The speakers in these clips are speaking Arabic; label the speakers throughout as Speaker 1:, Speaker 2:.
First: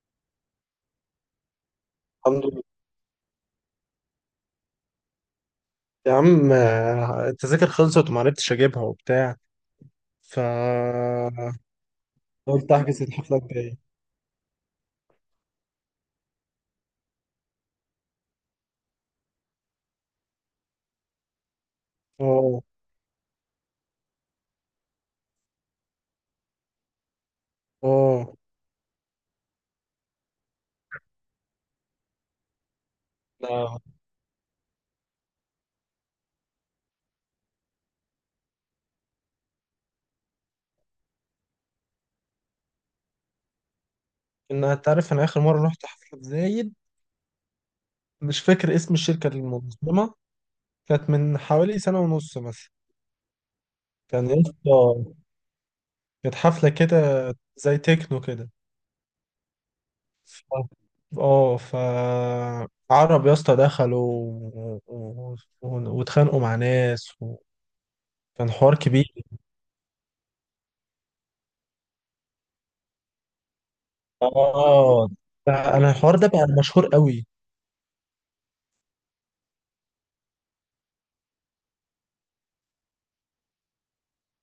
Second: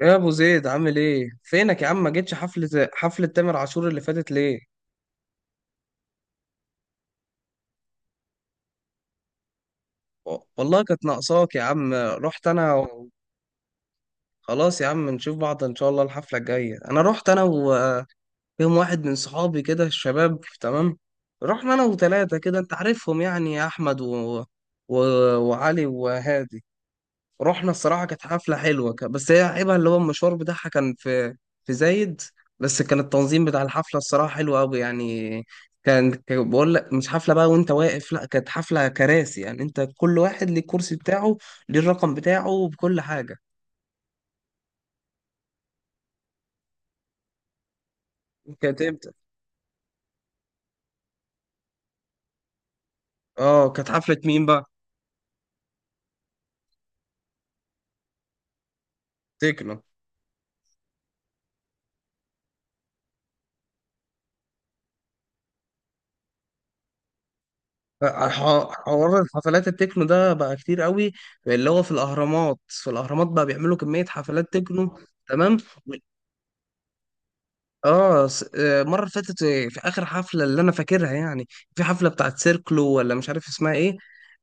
Speaker 1: يا ابو زيد، عامل ايه؟ فينك يا عم؟ ما جيتش
Speaker 2: الحمد لله.
Speaker 1: حفله تامر عاشور اللي فاتت ليه؟
Speaker 2: يا عم، التذاكر خلصت وما عرفتش اجيبها وبتاع. ف
Speaker 1: والله كانت ناقصاك يا عم. رحت
Speaker 2: قلت
Speaker 1: انا
Speaker 2: احجز
Speaker 1: و...
Speaker 2: الحفله الجايه.
Speaker 1: خلاص يا عم، نشوف بعض ان شاء الله الحفله الجايه. انا رحت، انا ويوم واحد من صحابي كده، الشباب تمام. رحنا انا وثلاثه كده،
Speaker 2: اه.
Speaker 1: انت عارفهم يعني: يا احمد و... وعلي وهادي. رحنا، الصراحة كانت
Speaker 2: اه.
Speaker 1: حفلة حلوة، بس هي عيبها اللي هو المشوار بتاعها كان في زايد. بس كان التنظيم بتاع
Speaker 2: لا.
Speaker 1: الحفلة الصراحة حلو أوي يعني. كان بقول لك مش حفلة بقى وأنت واقف، لأ كانت حفلة كراسي يعني، أنت كل واحد ليه الكرسي بتاعه، ليه الرقم بتاعه، بكل حاجة.
Speaker 2: انت عارف انا اخر مره رحت حفله في زايد. مش فاكر
Speaker 1: كانت
Speaker 2: اسم
Speaker 1: إمتى؟
Speaker 2: الشركه المنظمه. كانت من حوالي سنه ونص مثلا.
Speaker 1: أه، كانت حفلة
Speaker 2: كان يا
Speaker 1: مين بقى؟
Speaker 2: اسطى، كانت حفله كده زي تكنو كده.
Speaker 1: تكنو.
Speaker 2: ف- اه ف عرب يا اسطى دخلوا، و- و- واتخانقوا مع ناس، وكان حوار كبير.
Speaker 1: حوار الحفلات التكنو ده بقى كتير قوي، اللي هو في الأهرامات. بقى بيعملوا كمية حفلات تكنو،
Speaker 2: اه، ده
Speaker 1: تمام.
Speaker 2: انا الحوار ده بقى مشهور قوي.
Speaker 1: اه، المره اللي فاتت، في اخر حفله اللي انا فاكرها يعني، في حفله بتاعت سيركلو، ولا مش عارف اسمها ايه.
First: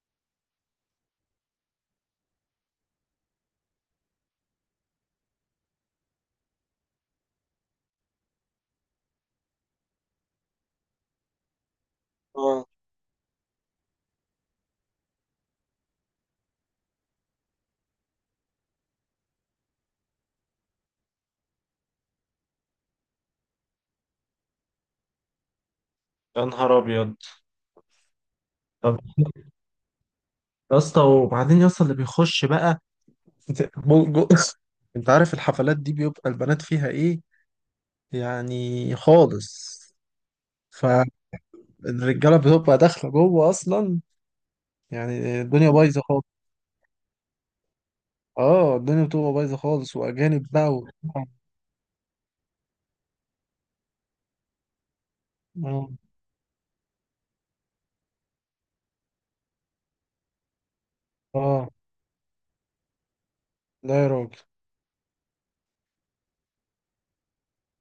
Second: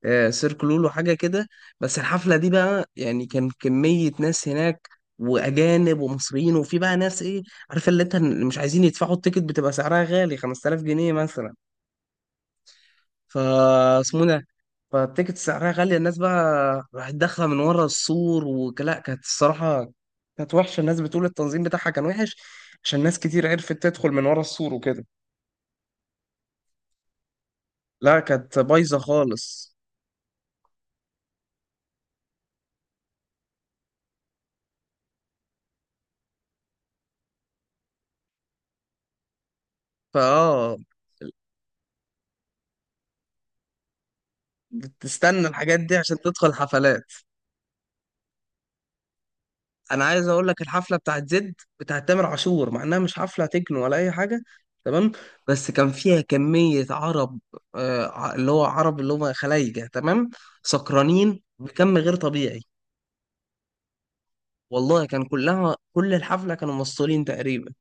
Speaker 1: سيركلو لو حاجه كده. بس الحفله دي بقى يعني، كان كميه ناس هناك، واجانب ومصريين، وفي بقى ناس، ايه عارفه، اللي انت مش عايزين يدفعوا التيكت، بتبقى سعرها غالي، 5000 جنيه مثلا.
Speaker 2: اه،
Speaker 1: فاسمه ده. فالتيكت سعرها غالية، الناس بقى راحت داخلة من ورا السور، ولا كانت، الصراحة كانت وحشة. الناس بتقول التنظيم بتاعها كان وحش، عشان ناس كتير عرفت تدخل من ورا السور وكده.
Speaker 2: يا نهار ابيض.
Speaker 1: لا، كانت بايظة
Speaker 2: طب
Speaker 1: خالص.
Speaker 2: يا اسطى، وبعدين يا اسطى اللي بيخش بقى جو- جو- انت عارف الحفلات دي بيبقى البنات فيها ايه، يعني خالص.
Speaker 1: فاه،
Speaker 2: فالرجاله بتبقى داخله جوه اصلا. يعني
Speaker 1: بتستنى
Speaker 2: الدنيا
Speaker 1: الحاجات دي
Speaker 2: بايظه
Speaker 1: عشان
Speaker 2: خالص.
Speaker 1: تدخل حفلات.
Speaker 2: اه، الدنيا بتبقى بايظه خالص
Speaker 1: انا عايز اقول
Speaker 2: واجانب
Speaker 1: لك
Speaker 2: بقى و...
Speaker 1: الحفله بتاعت زد، بتاعت تامر عاشور، مع انها مش حفله تكنو ولا اي حاجه، تمام، بس
Speaker 2: اه.
Speaker 1: كان فيها كميه عرب. اللي هو عرب، اللي هم خلايجه تمام، سكرانين
Speaker 2: اه.
Speaker 1: بكم غير طبيعي.
Speaker 2: لا يا راجل.
Speaker 1: والله كان كل الحفله كانوا مسطولين تقريبا.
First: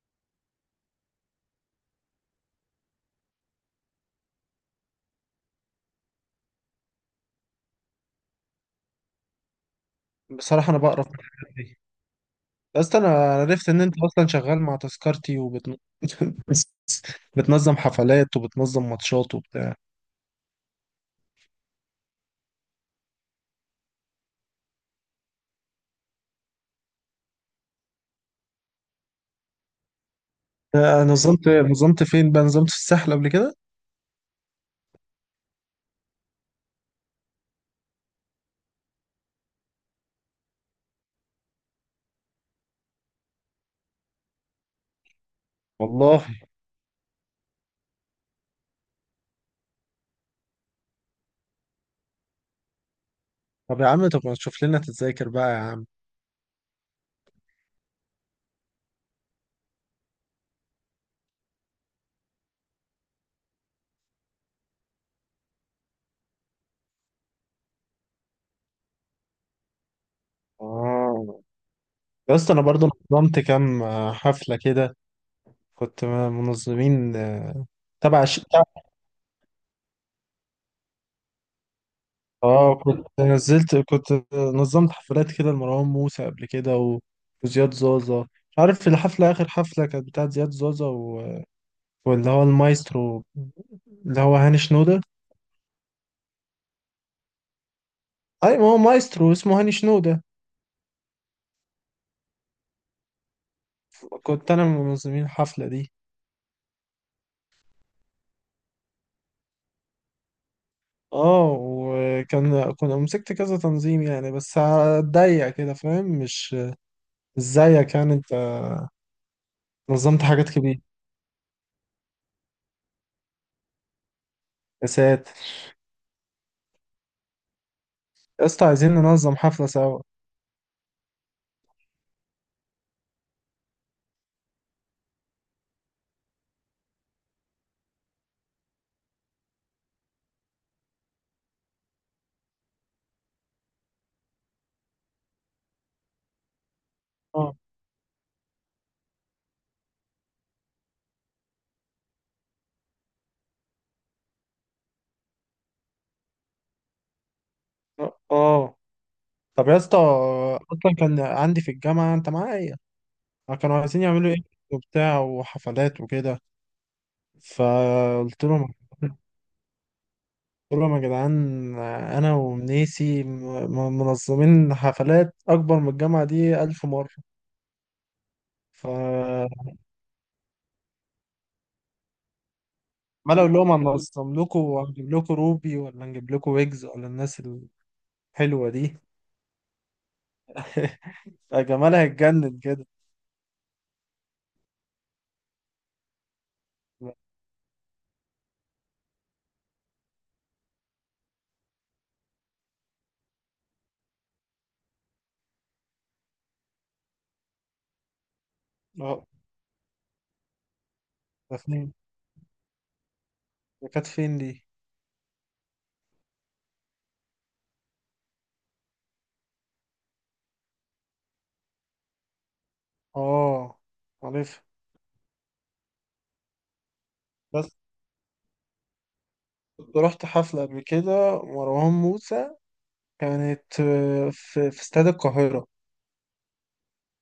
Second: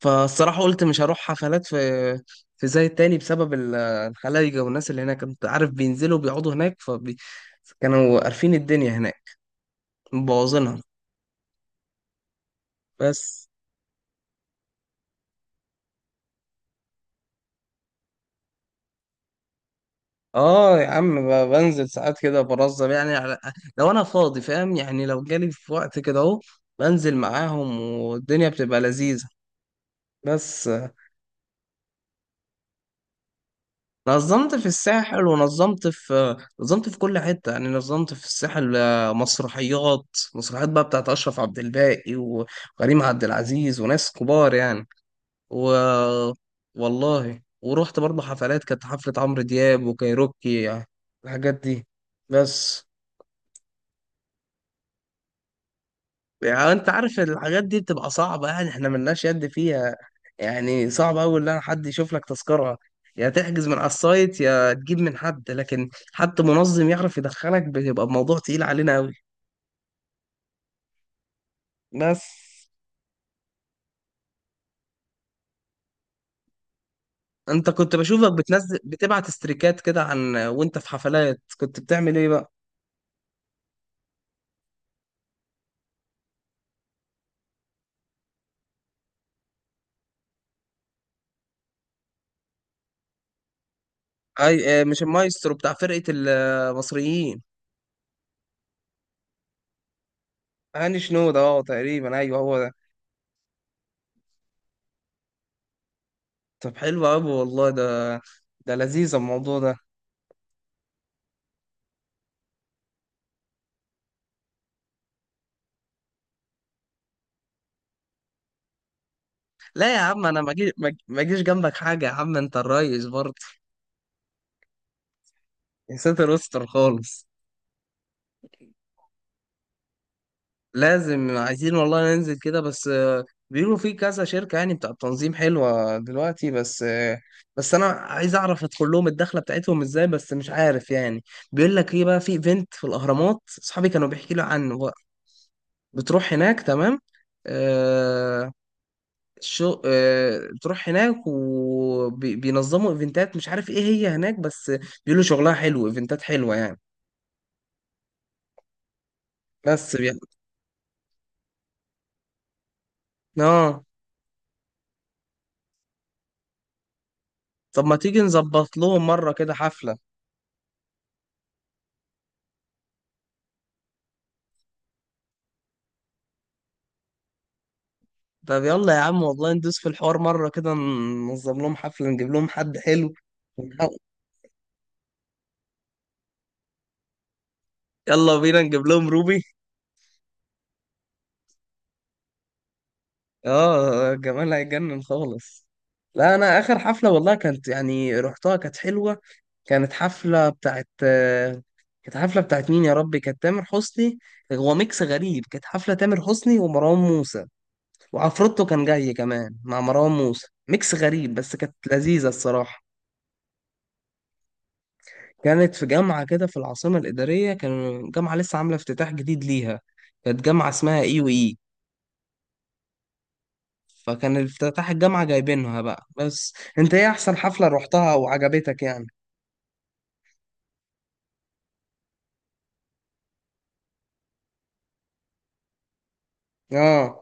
Speaker 1: فالصراحه قلت مش هروح حفلات في زي التاني، بسبب الخلايجه والناس اللي هناك. انت عارف، بينزلوا بيقعدوا هناك، فكانوا قارفين الدنيا هناك،
Speaker 2: بصراحه انا
Speaker 1: مبوظينها.
Speaker 2: بقرف من الحاجات دي، بس انا
Speaker 1: بس.
Speaker 2: عرفت ان انت اصلا شغال مع تذكرتي، وبتنقذ، بتنظم حفلات وبتنظم ماتشات وبتاع.
Speaker 1: اه يا عم، بنزل ساعات كده برزم يعني، على لو انا فاضي، فاهم يعني؟ لو جالي في وقت كده اهو، بنزل معاهم والدنيا بتبقى لذيذة. بس.
Speaker 2: نظمت فين بقى؟ نظمت في الساحل قبل كده.
Speaker 1: نظمت في الساحل، ونظمت في كل حتة يعني، نظمت في الساحل. مسرحيات، بقى بتاعت أشرف عبد الباقي وكريم عبد العزيز وناس كبار يعني. و
Speaker 2: والله.
Speaker 1: والله، ورحت برضه حفلات، كانت حفلة عمرو دياب وكايروكي يعني، الحاجات دي. بس.
Speaker 2: طب يا عم، طب ما تشوف لنا تتذاكر بقى يا عم.
Speaker 1: يعني انت عارف الحاجات دي بتبقى صعبة يعني، احنا ملناش يد فيها، يعني صعب اوي ان حد يشوف لك تذكرة. يا تحجز من على السايت، يا تجيب من حد، لكن حتى منظم يعرف يدخلك بيبقى الموضوع تقيل علينا اوي.
Speaker 2: اه.
Speaker 1: بس.
Speaker 2: يا اسطى، انا برضو نظمت كام حفلة كده، كنت منظمين.
Speaker 1: انت كنت
Speaker 2: تبع
Speaker 1: بشوفك
Speaker 2: ش...
Speaker 1: بتنزل، بتبعت استريكات كده، عن وانت في حفلات كنت بتعمل ايه بقى؟
Speaker 2: اه، كنت نظمت حفلات كده لمروان موسى قبل كده و... وزياد زازا. مش عارف الحفلة، آخر حفلة كانت بتاعت زياد زازا و... واللي هو المايسترو، اللي هو هاني
Speaker 1: اي اه،
Speaker 2: شنودة.
Speaker 1: مش المايسترو بتاع فرقة المصريين؟
Speaker 2: اي ما هو مايسترو اسمه هاني شنودة.
Speaker 1: هاني شنودة، اه تقريبا ايوه هو ده.
Speaker 2: كنت انا من منظمين الحفلة دي.
Speaker 1: طب حلو اوي والله ده، ده لذيذ الموضوع ده.
Speaker 2: اه، وكان كنا مسكت كذا تنظيم يعني، بس هتضيق كده، فاهم. مش زيك يعني انت.
Speaker 1: لا يا
Speaker 2: نظمت
Speaker 1: عم، انا
Speaker 2: حاجات كبيرة.
Speaker 1: ما اجيش جنبك حاجه يا عم، انت الريس برضه.
Speaker 2: يا ساتر.
Speaker 1: يا ساتر، استر خالص.
Speaker 2: يا اسطى، عايزين ننظم حفلة سوا.
Speaker 1: لازم عايزين، والله ننزل كده، بس بيقولوا في كذا شركه يعني بتاع التنظيم حلوه دلوقتي، بس بس انا عايز اعرف ادخل لهم الدخله بتاعتهم ازاي، بس مش عارف يعني. بيقول لك ايه بقى، في ايفنت في الاهرامات، اصحابي كانوا بيحكي لي عنه بقى، بتروح هناك تمام.
Speaker 2: اه.
Speaker 1: آه. شو آه، تروح هناك وبينظموا ايفنتات، مش عارف ايه هي هناك، بس بيقولوا شغلها حلو، ايفنتات حلوة يعني.
Speaker 2: اه. طب يا
Speaker 1: بس
Speaker 2: اسطى،
Speaker 1: بي...
Speaker 2: اصلا كان عندي في الجامعة انت معايا، كانوا
Speaker 1: اه،
Speaker 2: عايزين يعملوا ايه وبتاع وحفلات وكده.
Speaker 1: طب ما تيجي
Speaker 2: فقلت لهم،
Speaker 1: نظبط لهم مرة كده حفلة.
Speaker 2: قول لهم يا جدعان، انا ومنيسي منظمين حفلات اكبر من الجامعه دي الف مره.
Speaker 1: طب يلا يا عم، والله
Speaker 2: فعمال
Speaker 1: ندوس في الحوار مرة كده، ننظم لهم حفلة، نجيب لهم حد حلو
Speaker 2: اقول لهم
Speaker 1: ونحاول-
Speaker 2: هننظم لكم، وهنجيب لكم روبي، ولا هنجيب لكم ويجز، ولا الناس
Speaker 1: يلا بينا
Speaker 2: الحلوه
Speaker 1: نجيب
Speaker 2: دي.
Speaker 1: لهم روبي.
Speaker 2: يا جمال هيتجنن كده.
Speaker 1: اه، جمال هيجنن خالص. لا، انا اخر حفلة والله كانت يعني رحتها، كانت حلوة. كانت حفلة بتاعت كانت حفلة بتاعت مين يا ربي؟ كانت تامر حسني. هو ميكس غريب، كانت حفلة تامر حسني ومروان موسى، وعفروتو كان جاي
Speaker 2: اه.
Speaker 1: كمان مع مروان موسى، ميكس غريب بس
Speaker 2: ده
Speaker 1: كانت
Speaker 2: فين؟
Speaker 1: لذيذة الصراحة.
Speaker 2: ده كانت فين دي؟
Speaker 1: كانت في جامعة كده في العاصمة الإدارية، كان جامعة لسه عاملة افتتاح جديد ليها. كانت جامعة اسمها اي وإي،
Speaker 2: اه،
Speaker 1: فكان
Speaker 2: عارف.
Speaker 1: افتتاح الجامعة جايبينها بقى. بس انت، ايه احسن حفلة
Speaker 2: بس
Speaker 1: روحتها وعجبتك يعني؟
Speaker 2: كنت رحت حفله قبل كده مروان موسى، كانت في استاد القاهره.
Speaker 1: اه،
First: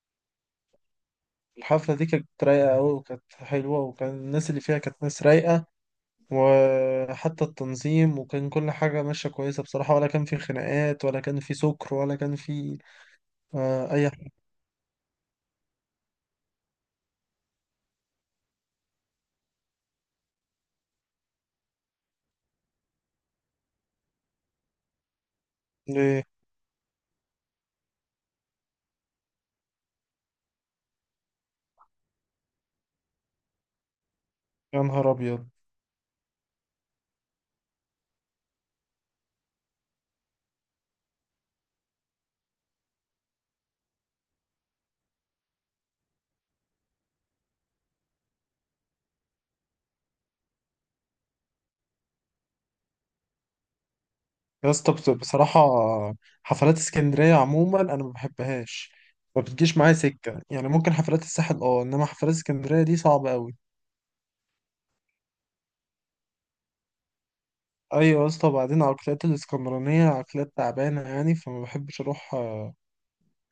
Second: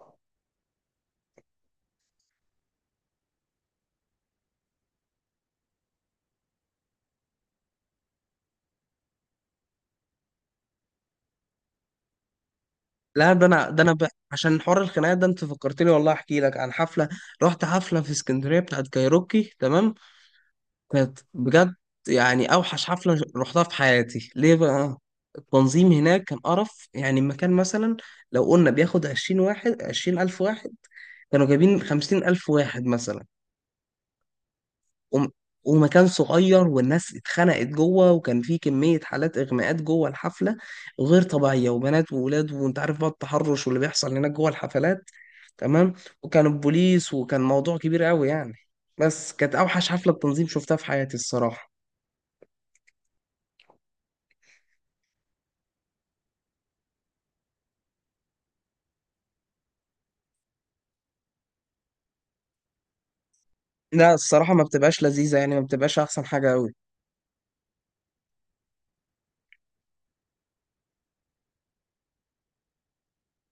Speaker 2: الحفله دي كانت رايقه قوي، وكانت حلوه، وكان الناس اللي فيها كانت ناس رايقه، وحتى التنظيم، وكان كل حاجة ماشية كويسة بصراحة، ولا كان في خناقات، ولا كان في سكر، ولا كان في
Speaker 1: لا
Speaker 2: أي حاجة.
Speaker 1: عشان حوار الخناقات ده، انت فكرتني والله احكي لك عن حفله. رحت حفله في اسكندريه بتاعت كايروكي، تمام، كانت بجد يعني اوحش حفله رحتها في حياتي. ليه بقى؟ التنظيم
Speaker 2: ليه؟
Speaker 1: هناك كان قرف. يعني المكان مثلا، لو قلنا بياخد 20 واحد، 20 الف واحد كانوا جايبين، 50 الف واحد مثلا.
Speaker 2: يا نهار
Speaker 1: وم...
Speaker 2: أبيض.
Speaker 1: ومكان صغير، والناس اتخنقت جوه، وكان في كمية حالات إغماءات جوه الحفلة غير طبيعية، وبنات وولاد وانت عارف بقى التحرش واللي بيحصل هناك جوه الحفلات، تمام. وكان البوليس، وكان موضوع كبير قوي يعني. بس كانت اوحش حفلة تنظيم شفتها في حياتي الصراحة.
Speaker 2: يا اسطى، بصراحة، حفلات اسكندرية عموما أنا ما بحبهاش، ما بتجيش معايا سكة. يعني ممكن حفلات الساحل اه، إنما حفلات اسكندرية دي صعبة أوي.
Speaker 1: لا، الصراحة ما بتبقاش لذيذة يعني، ما بتبقاش احسن حاجة قوي.
Speaker 2: أيوة يا اسطى، وبعدين عقليات الإسكندرانية عقليات تعبانة يعني، فما بحبش أروح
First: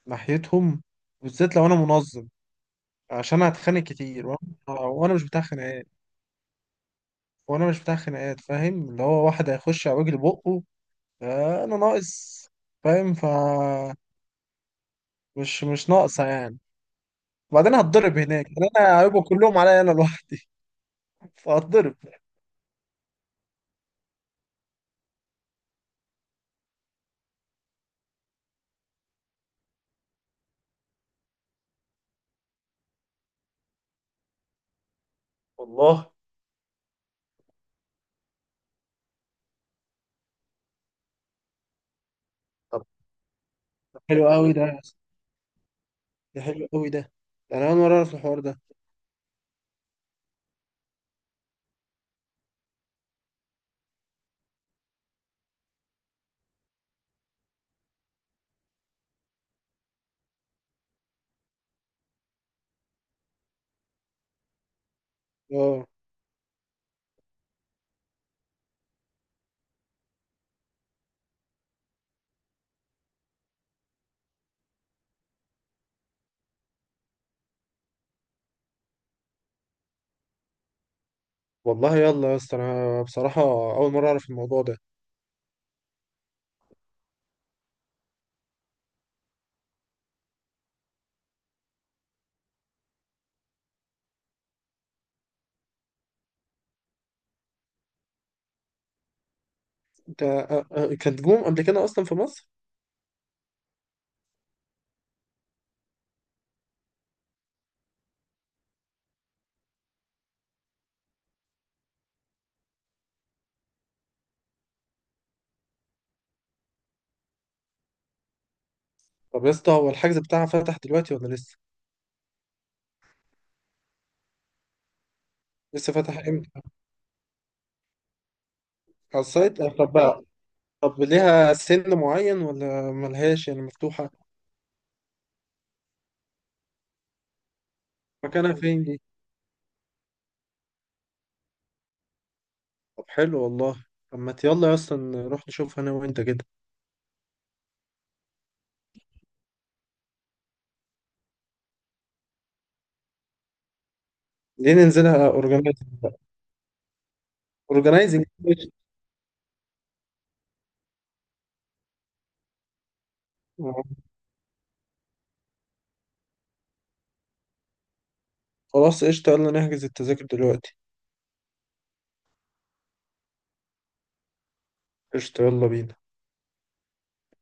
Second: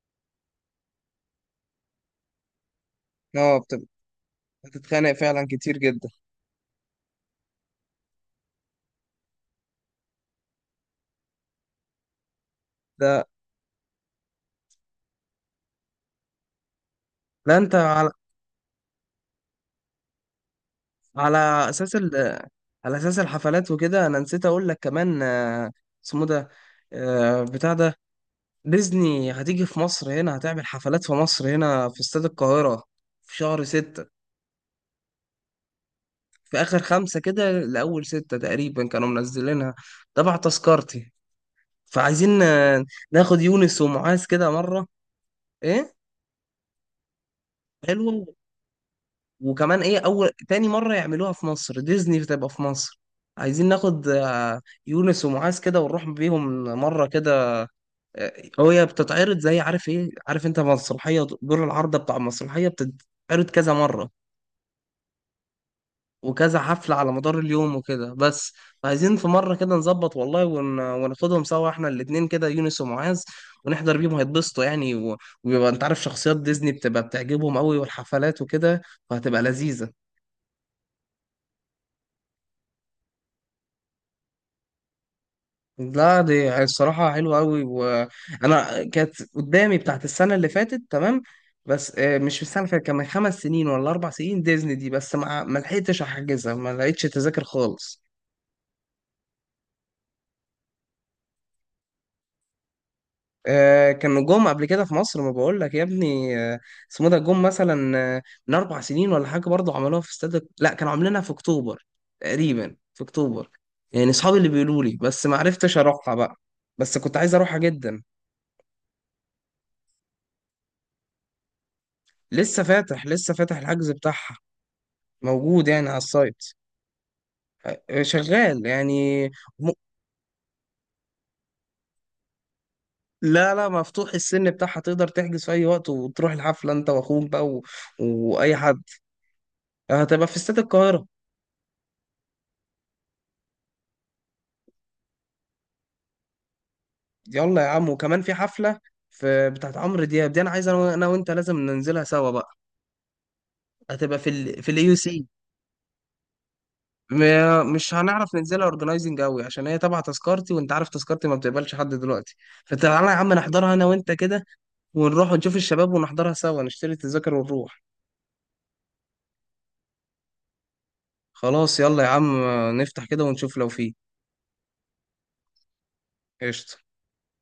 Speaker 2: ناحيتهم، بالذات لو أنا منظم. عشان
Speaker 1: اه.
Speaker 2: هتخانق كتير، وأنا
Speaker 1: بتتخانق
Speaker 2: وأنا مش بتاع
Speaker 1: فعلا كتير
Speaker 2: خناقات.
Speaker 1: جدا.
Speaker 2: وانا مش بتاع خناقات، فاهم؟ اللي هو واحد هيخش على وجه بقه، انا ناقص؟ فاهم.
Speaker 1: ده،
Speaker 2: مش ناقصه يعني.
Speaker 1: لا انت
Speaker 2: وبعدين
Speaker 1: على،
Speaker 2: هتضرب هناك يعني، انا هيبقوا كلهم عليا انا لوحدي.
Speaker 1: على اساس
Speaker 2: فهتضرب.
Speaker 1: ال... على اساس الحفلات وكده، انا نسيت اقول لك كمان. اسمه ده، بتاع ده: ديزني هتيجي في مصر هنا، هتعمل حفلات في مصر هنا في استاد القاهرة في شهر 6.
Speaker 2: والله.
Speaker 1: في آخر 5 كده لأول 6 تقريبا كانوا منزلينها، تبع تذكرتي. فعايزين
Speaker 2: طب
Speaker 1: ناخد يونس
Speaker 2: حلو
Speaker 1: ومعاذ كده
Speaker 2: قوي ده يا
Speaker 1: مرة.
Speaker 2: اسطى.
Speaker 1: إيه،
Speaker 2: ده حلو قوي ده. ده انا اول مره اعرف
Speaker 1: حلوة.
Speaker 2: الحوار ده.
Speaker 1: وكمان إيه، أول تاني مرة يعملوها في مصر، ديزني بتبقى في مصر. عايزين ناخد يونس ومعاذ كده، ونروح بيهم مرة كده. آه. هي بتتعرض، زي عارف إيه، عارف أنت مسرحية دور العارضة، بتاع المسرحية بتتعرض كذا مرة
Speaker 2: اه.
Speaker 1: وكذا حفلة على مدار اليوم وكده. بس عايزين في مرة كده نظبط والله، وناخدهم سوا احنا الاتنين كده، يونس ومعاذ، ونحضر بيهم هيتبسطوا يعني. ويبقى انت عارف، شخصيات ديزني بتبقى بتعجبهم قوي، والحفلات وكده، فهتبقى لذيذة.
Speaker 2: والله، يلا يا اسطى، انا بصراحه اول مره اعرف الموضوع ده.
Speaker 1: لا، دي الصراحة حلوة قوي، وانا كانت قدامي بتاعت السنة اللي فاتت، تمام، بس مش في السنة اللي فاتت، كان من 5 سنين ولا 4 سنين ديزني دي، بس ما لحقتش أحجزها، ما لقيتش تذاكر خالص.
Speaker 2: انت كانت جوم قبل كده اصلا في مصر؟
Speaker 1: كانوا جم قبل كده في مصر، ما بقول لك يا ابني. اسمه ده، جم مثلا من 4 سنين ولا حاجه برضه، عملوها في استاد. لا، كانوا عاملينها في اكتوبر، تقريبا في اكتوبر يعني، اصحابي اللي بيقولوا لي، بس ما عرفتش اروحها بقى، بس كنت عايز اروحها جدا.
Speaker 2: طب يا اسطى، هو الحجز بتاعها فتح دلوقتي ولا لسه؟
Speaker 1: لسه فاتح، الحجز بتاعها موجود يعني
Speaker 2: لسه
Speaker 1: على
Speaker 2: فتح
Speaker 1: السايت.
Speaker 2: امتى؟
Speaker 1: شغال
Speaker 2: على
Speaker 1: يعني.
Speaker 2: السايت
Speaker 1: م...
Speaker 2: طب. طب ليها سن معين ولا ملهاش،
Speaker 1: لا
Speaker 2: يعني
Speaker 1: لا،
Speaker 2: مفتوحة؟
Speaker 1: مفتوح. السن بتاعها تقدر تحجز في اي وقت، وتروح الحفله انت واخوك بقى
Speaker 2: مكانها
Speaker 1: واي حد.
Speaker 2: فين دي؟
Speaker 1: هتبقى في استاد القاهره.
Speaker 2: طب حلو والله. طب ما يلا اصلا نروح نشوفها انا وانت كده.
Speaker 1: يلا يا عم، وكمان في حفلة، بتاعت عمرو دياب دي، انا عايز انا أنا وانت لازم ننزلها سوا بقى. هتبقى في
Speaker 2: ليه
Speaker 1: اليو سي.
Speaker 2: ننزلها اورجنايزنج بقى،
Speaker 1: مش
Speaker 2: اورجنايزنج.
Speaker 1: هنعرف ننزلها اورجنايزنج قوي، عشان هي تبع تذكرتي، وانت عارف تذكرتي ما بتقبلش حد دلوقتي. فتعالى يا عم نحضرها انا وانت كده، ونروح ونشوف الشباب، ونحضرها سوا، نشتري التذاكر ونروح.
Speaker 2: خلاص قشطة، يلا نحجز التذاكر دلوقتي.
Speaker 1: خلاص يلا يا عم، نفتح كده ونشوف لو فيه.
Speaker 2: قشطة يلا بينا.
Speaker 1: قشطة.